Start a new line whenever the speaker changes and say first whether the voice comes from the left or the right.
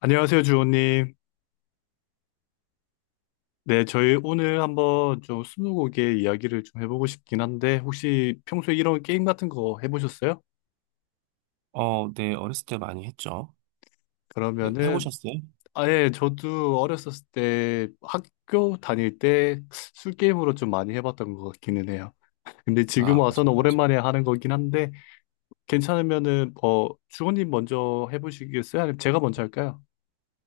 left: 안녕하세요, 주호님. 네, 저희 오늘 한번 좀 스무고개 이야기를 좀 해보고 싶긴 한데, 혹시 평소에 이런 게임 같은 거 해보셨어요?
right: 네, 어렸을 때 많이 했죠. 네,
left: 그러면은,
right: 해보셨어요?
left: 아예 저도 어렸었을 때 학교 다닐 때 술게임으로 좀 많이 해봤던 것 같기는 해요. 근데 지금
right: 아,
left: 와서는
right: 맞아요, 맞아요.
left: 오랜만에 하는 거긴 한데, 괜찮으면은, 주호님 먼저 해보시겠어요? 아니면 제가 먼저 할까요?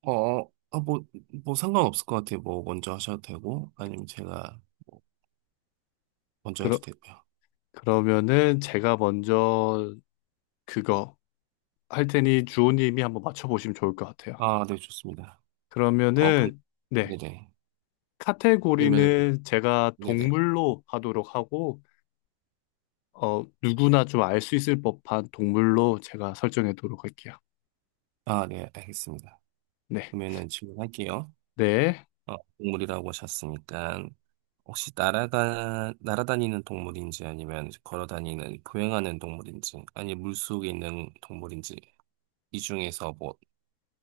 right: 어, 어, 어, 뭐, 뭐 상관없을 것 같아요. 뭐, 먼저 하셔도 되고, 아니면 제가 뭐 먼저 해도
left: 그러,
right: 되고요.
left: 그러면은 제가 먼저 그거 할 테니 주호님이 한번 맞춰보시면 좋을 것 같아요.
right: 아, 네, 좋습니다. 그럼,
left: 그러면은 네.
right: 네네. 그러면은,
left: 카테고리는 제가
right: 네네.
left: 동물로 하도록 하고 누구나 좀 알 수 있을 법한 동물로 제가 설정해도록 할게요.
right: 아, 네, 알겠습니다.
left: 네.
right: 그러면은 질문할게요.
left: 네.
right: 동물이라고 하셨으니까, 혹시 날아다니는 동물인지 아니면 보행하는 동물인지, 아니 물속에 있는 동물인지, 이 중에서 뭐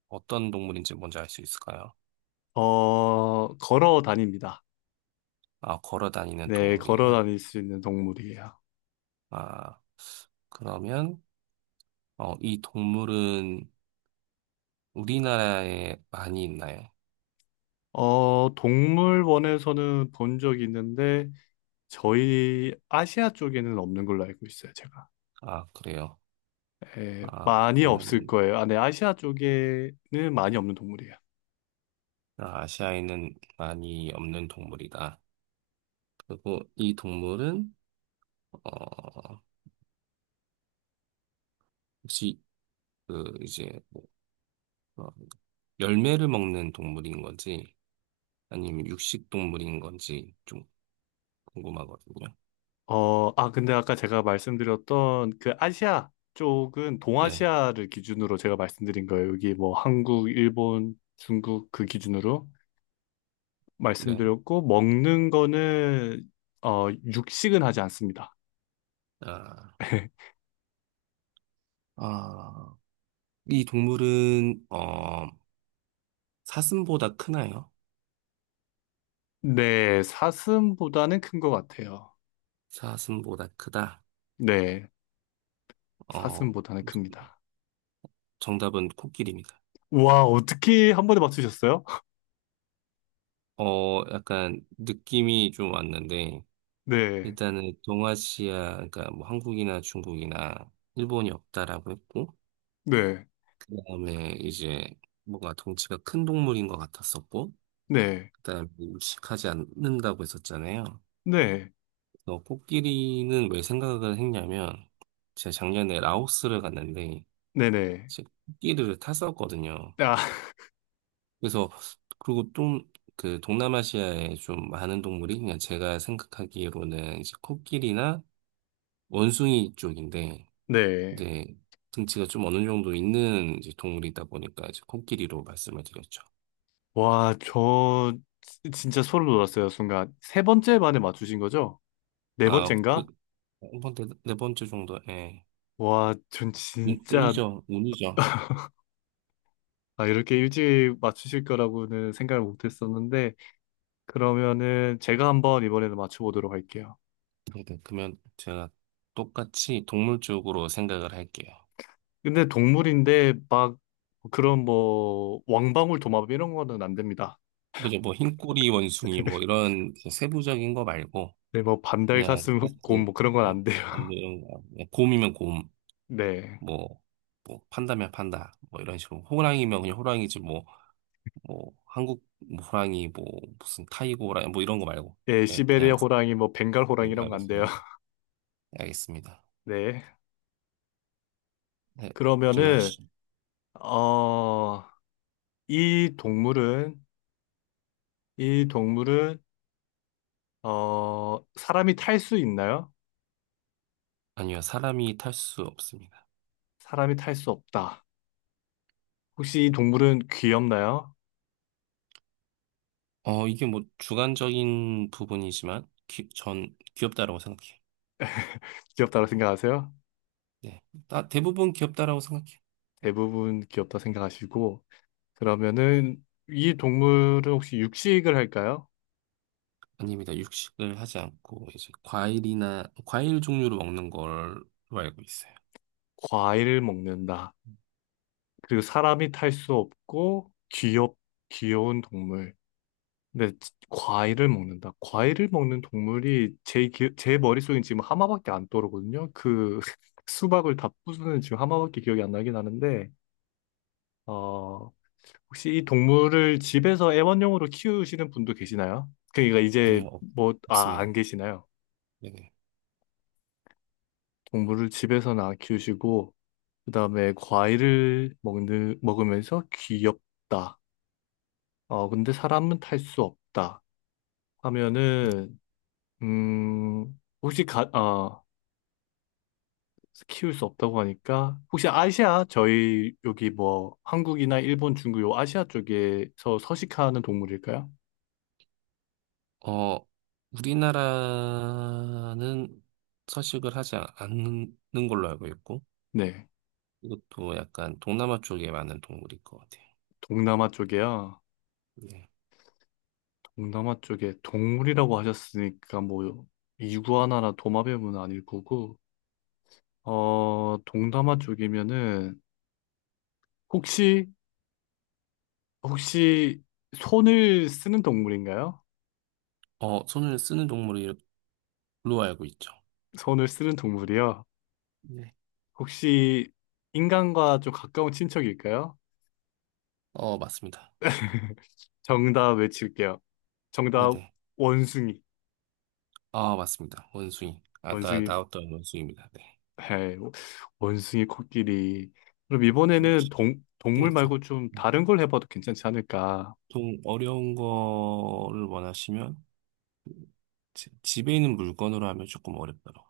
right: 어떤 동물인지 뭔지 알 수 있을까요?
left: 걸어 다닙니다.
right: 아, 걸어 다니는
left: 네, 걸어
right: 동물이에요.
left: 다닐 수 있는 동물이에요.
right: 아, 그러면, 이 동물은 우리나라에 많이 있나요?
left: 동물원에서는 본 적이 있는데 저희 아시아 쪽에는 없는 걸로 알고 있어요, 제가.
right: 아, 그래요.
left: 예,
right: 아,
left: 많이 없을
right: 그러면은,
left: 거예요. 아, 네, 아시아 쪽에는 많이 없는 동물이에요.
right: 아, 아시아에는 많이 없는 동물이다. 그리고 이 동물은, 어, 혹시, 그, 이제, 뭐, 어, 열매를 먹는 동물인 건지, 아니면 육식 동물인 건지 좀 궁금하거든요.
left: 아, 근데 아까 제가 말씀드렸던 그 아시아 쪽은
right: 네,
left: 동아시아를 기준으로 제가 말씀드린 거예요. 여기 뭐 한국, 일본, 중국 그 기준으로
right: 네.
left: 말씀드렸고, 먹는 거는, 육식은 하지 않습니다.
right: 아, 아. 이 동물은 사슴보다 크나요?
left: 네, 사슴보다는 큰 것 같아요.
right: 사슴보다 크다.
left: 네,
right: 어
left: 사슴보다는 큽니다.
right: 정답은 코끼리입니다.
left: 와, 어떻게 한 번에 맞추셨어요?
right: 약간 느낌이 좀 왔는데
left: 네,
right: 일단은 동아시아 그러니까 뭐 한국이나 중국이나 일본이 없다라고 했고
left: 네,
right: 그다음에 이제 뭔가 덩치가 큰 동물인 것 같았었고
left: 네,
right: 그다음에 육식하지 않는다고 했었잖아요.
left: 네,
right: 그래서 코끼리는 왜 생각을 했냐면 제가 작년에 라오스를 갔는데
left: 네네.
right: 끼리를 탔었거든요.
left: 아,
right: 그래서 그리고 좀 그 동남아시아에 좀 많은 동물이 그냥 제가 생각하기로는 이제 코끼리나 원숭이 쪽인데
left: 네.
right: 이제 등치가 좀 어느 정도 있는 이제 동물이다 보니까 이제 코끼리로 말씀을 드렸죠.
left: 와, 저 진짜 소름 돋았어요, 순간. 세 번째 만에 맞추신 거죠? 네
right: 아, 그,
left: 번째인가?
right: 한 번째, 네 번째 정도, 예.
left: 와, 전 진짜
right: 운이죠, 운이죠.
left: 아, 이렇게 일찍 맞추실 거라고는 생각을 못 했었는데 그러면은 제가 한번 이번에는 맞춰보도록 할게요.
right: 네, 그러면 제가 똑같이 동물 쪽으로 생각을 할게요.
left: 근데 동물인데 막 그런 뭐 왕방울 도마뱀 이런 거는 안 됩니다.
right: 그죠, 뭐, 흰꼬리 원숭이, 뭐, 이런 세부적인 거 말고,
left: 네, 뭐 반달
right: 그냥
left: 가슴곰 뭐
right: 딱지
left: 그런 건
right: 음,
left: 안 돼요.
right: 뭐 이런 거 그냥 곰이면 곰,
left: 네.
right: 뭐, 뭐 판다면 판다, 뭐 이런 식으로 호랑이면 그냥 호랑이지 뭐, 뭐 한국 뭐 호랑이 뭐 무슨 타이거 호랑이 뭐 이런 거 말고
left: 예,
right: 예
left: 시베리아
right: 그냥
left: 호랑이 뭐 벵갈 호랑이 이런 거 안 돼요.
right: 말씀하세요. 알겠습니다.
left: 네.
right: 네
left: 그러면은
right: 질문하시죠.
left: 어 이 동물은, 이 동물은, 어, 사람이 탈 수 있나요?
right: 아니요 사람이 탈 수 없습니다.
left: 사람이 탈 수 없다. 혹시 이 동물은 귀엽나요?
right: 이게 뭐 주관적인 부분이지만 전 귀엽다라고 생각해요.
left: 귀엽다고 생각하세요?
right: 네, 다 대부분 귀엽다라고 생각해요.
left: 대부분 귀엽다 생각하시고, 그러면은 이 동물은 혹시 육식을 할까요?
right: 아닙니다. 육식을 하지 않고 이제 과일이나 과일 종류를 먹는 걸로 알고 있어요.
left: 과일을 먹는다. 그리고 사람이 탈 수 없고, 귀엽, 귀여운 동물. 근데 과일을 먹는다. 과일을 먹는 동물이 제 머릿속엔 지금 하마밖에 안 떠오르거든요. 그 수박을 다 부수는 지금 하마밖에 기억이 안 나긴 하는데, 어, 혹시 이 동물을 집에서 애완용으로 키우시는 분도 계시나요? 그러니까 이제
right: 아니요,
left: 뭐, 아,
right: 습니다
left: 안 계시나요?
right: 네네.
left: 동물을 집에서는 안 키우시고, 그 다음에 과일을 먹는, 먹으면서 귀엽다. 어, 근데 사람은 탈 수 없다. 하면은, 혹시 키울 수 없다고 하니까 혹시 아시아 저희 여기 뭐 한국이나 일본, 중국 요 아시아 쪽에서 서식하는 동물일까요?
right: 어, 우리나라는 서식을 않는 걸로 알고 있고
left: 네,
right: 이것도 약간 동남아 쪽에 많은 동물일 것 같아요.
left: 동남아 쪽이야.
right: 네.
left: 동남아 쪽에 동물이라고 하셨으니까 뭐 이구아나나 도마뱀은 아닐 거고 동남아 쪽이면은 혹시 혹시 손을 쓰는 동물인가요?
right: 어, 손을 쓰는 동물로 알고 있죠.
left: 손을 쓰는 동물이요.
right: 네.
left: 혹시 인간과 좀 가까운 친척일까요?
right: 어, 맞습니다.
left: 정답 외칠게요. 정답
right: 네네.
left: 원숭이.
right: 아, 맞습니다. 원숭이. 아까
left: 원숭이
right: 나왔던 원숭이입니다. 네.
left: 해. 원숭이 코끼리. 그럼
right: 좀
left: 이번에는
right: 쉽긴
left: 동물 말고
right: 했죠.
left: 좀 다른 걸 해봐도 괜찮지 않을까?
right: 보통 어려운 거를 원하시면 집에 있는 물건으로 하면 조금 어렵더라고요.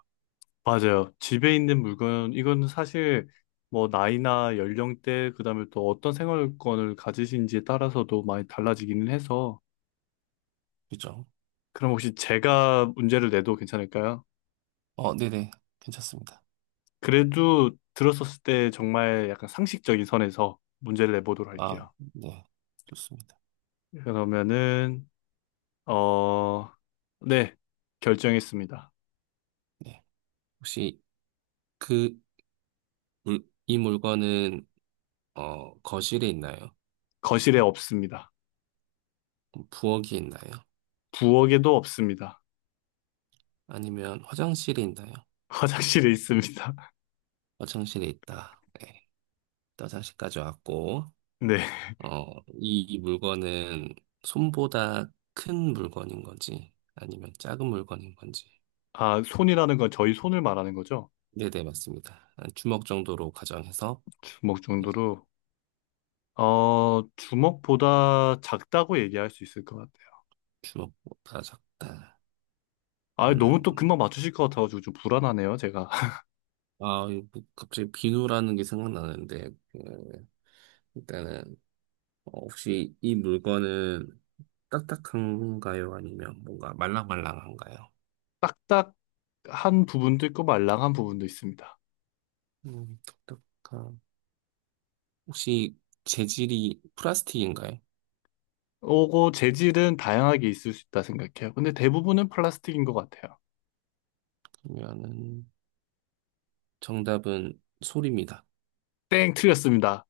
left: 맞아요. 집에 있는 물건 이건 사실 뭐 나이나 연령대 그다음에 또 어떤 생활권을 가지신지에 따라서도 많이 달라지기는 해서
right: 그죠?
left: 그럼 혹시 제가 문제를 내도 괜찮을까요?
right: 어, 네네. 괜찮습니다.
left: 그래도 들었었을 때 정말 약간 상식적인 선에서 문제를 내보도록
right: 아,
left: 할게요.
right: 네. 좋습니다.
left: 그러면은 어, 네, 결정했습니다.
right: 네. 혹시 그, 이 물건은, 거실에 있나요?
left: 거실에 없습니다.
right: 부엌에 있나요?
left: 부엌에도 없습니다.
right: 아니면 화장실에 있나요?
left: 화장실에 있습니다.
right: 화장실에 있다. 네. 또 화장실까지 왔고,
left: 네.
right: 어, 이 물건은 손보다 큰 물건인 건지, 아니면 작은 물건인 건지.
left: 아, 손이라는 건 저희 손을 말하는 거죠?
right: 네네, 맞습니다. 한 주먹 정도로 가정해서
left: 주먹
right: 이
left: 정도로. 어, 주먹보다 작다고 얘기할 수 있을 것 같아요.
right: 주먹보다 작다.
left: 아, 너무 또
right: 음,
left: 금방 맞추실 것 같아가지고 좀 불안하네요, 제가.
right: 아, 이거 갑자기 비누라는 게 생각나는데, 그, 일단은 어, 혹시 이 물건은 딱딱한가요? 아니면 뭔가 말랑말랑한가요?
left: 딱딱한 부분도 있고 말랑한 부분도 있습니다.
right: 음, 딱딱한. 혹시 재질이 플라스틱인가요?
left: 오고 재질은 다양하게 있을 수 있다 생각해요. 근데 대부분은 플라스틱인 것 같아요.
right: 그러면은 정답은 솔입니다.
left: 땡, 틀렸습니다.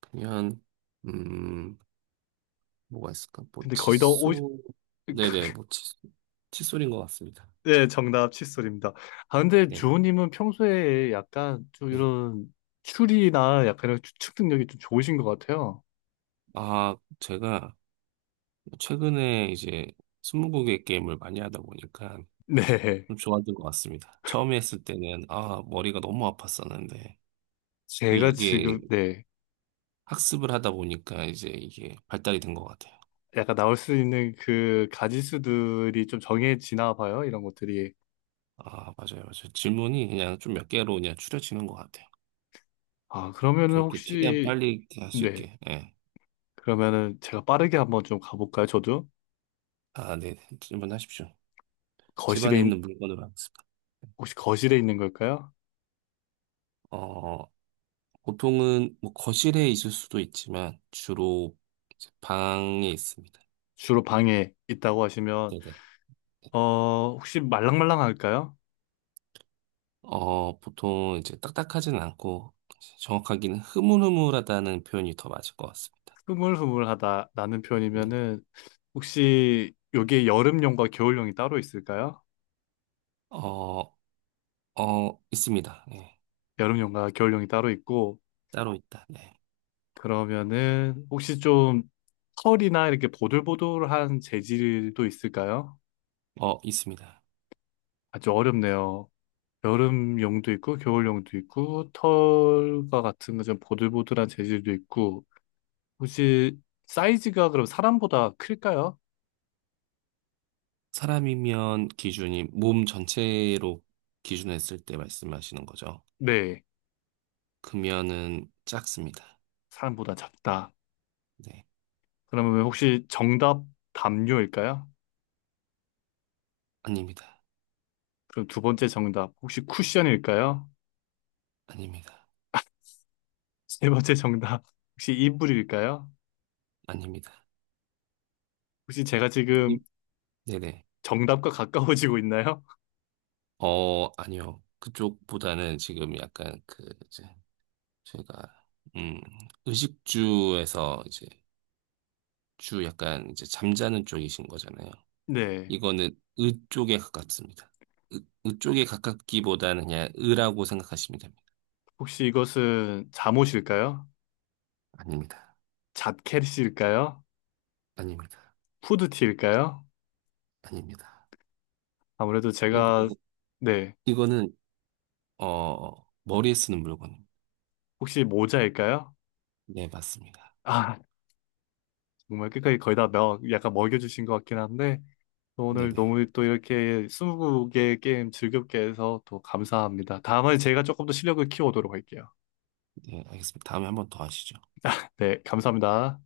right: 그러면 음, 뭐가 있을까? 뭐
left: 근데 거의 다 오,
right: 칫솔. 네네, 뭐 칫솔. 칫솔인 것 같습니다.
left: 네, 정답 칫솔입니다. 아, 근데
right: 네네.
left: 주호님은 평소에 약간 좀
right: 네.
left: 이런 추리나 약간 이런 추측 능력이 좀 좋으신 것 같아요.
right: 아, 제가 최근에 이제 스무고개 게임을 많이 하다 보니까
left: 네.
right: 좀 좋아진 것 같습니다. 처음에 했을 때는 아, 머리가 너무 아팠었는데
left: 제가
right: 이게
left: 지금, 네.
right: 학습을 하다 보니까 이제 이게 발달이 된 것 같아요.
left: 약간 나올 수 있는 그 가지수들이 좀 정해지나 봐요. 이런 것들이.
right: 아, 맞아요, 맞아요. 질문이 그냥 좀 몇 개로 그냥 추려지는 것 같아요.
left: 아, 그러면은
right: 좀 이렇게 최대한
left: 혹시,
right: 빨리 할 수
left: 네.
right: 있게. 예.
left: 그러면은 제가 빠르게 한번 좀 가볼까요? 저도?
right: 아, 네. 질문하십시오.
left: 거실에,
right: 집안에 있는 물건으로 하겠습니다.
left: 혹시 거실에 있는 걸까요?
right: 어, 보통은 뭐 거실에 있을 수도 있지만 주로 이제 방에 있습니다.
left: 주로 방에 있다고 하시면,
right: 네네.
left: 어, 혹시 말랑말랑할까요?
right: 어, 보통 이제 딱딱하진 않고 정확하게는 흐물흐물하다는 표현이 더 맞을 것 같습니다.
left: 흐물흐물하다 라는
right: 네네.
left: 표현이면은 혹시 여기에 여름용과 겨울용이 따로 있을까요?
right: 어, 어, 있습니다. 네.
left: 여름용과 겨울용이 따로 있고,
right: 따로 있다. 네.
left: 그러면은 혹시 좀 털이나 이렇게 보들보들한 재질도 있을까요?
right: 어, 있습니다.
left: 아주 어렵네요. 여름용도 있고, 겨울용도 있고, 털과 같은 거 좀 보들보들한 재질도 있고, 혹시 사이즈가 그럼 사람보다 클까요?
right: 사람이면 기준이 몸 전체로 기준했을 때 말씀하시는 거죠.
left: 네,
right: 금연은 작습니다.
left: 사람보다 작다.
right: 네.
left: 그러면 혹시 정답 담요일까요?
right: 아닙니다.
left: 그럼 두 번째 정답, 혹시 쿠션일까요?
right: 아닙니다.
left: 세 번째 정답. 혹시 이불일까요?
right: 아닙니다.
left: 혹시 제가 지금
right: 네네.
left: 정답과 가까워지고 있나요?
right: 어, 아니요. 그쪽보다는 지금 약간 제가, 음, 의식주에서 이제, 주 약간 이제 잠자는 쪽이신 거잖아요.
left: 네.
right: 이거는 의 쪽에 가깝습니다. 의 쪽에 가깝기보다는 그냥 의라고 생각하시면 됩니다.
left: 혹시 이것은 잠옷일까요?
right: 아닙니다.
left: 자켓일까요?
right: 아닙니다.
left: 후드티일까요?
right: 아닙니다.
left: 아무래도
right: 이거,
left: 제가,
right: 이거-
left: 네.
right: 이거는, 어, 머리에 쓰는 물건입니다.
left: 혹시 모자일까요?
right: 네, 맞습니다.
left: 아, 정말 끝까지 거의 다 명, 약간 먹여주신 것 같긴 한데, 또 오늘
right: 네네.
left: 너무 또 이렇게 20개의 게임 즐겁게 해서 또 감사합니다. 다음에 제가 조금 더 실력을 키워오도록 할게요.
right: 네, 알겠습니다. 다음에 한번 더 하시죠.
left: 네, 감사합니다.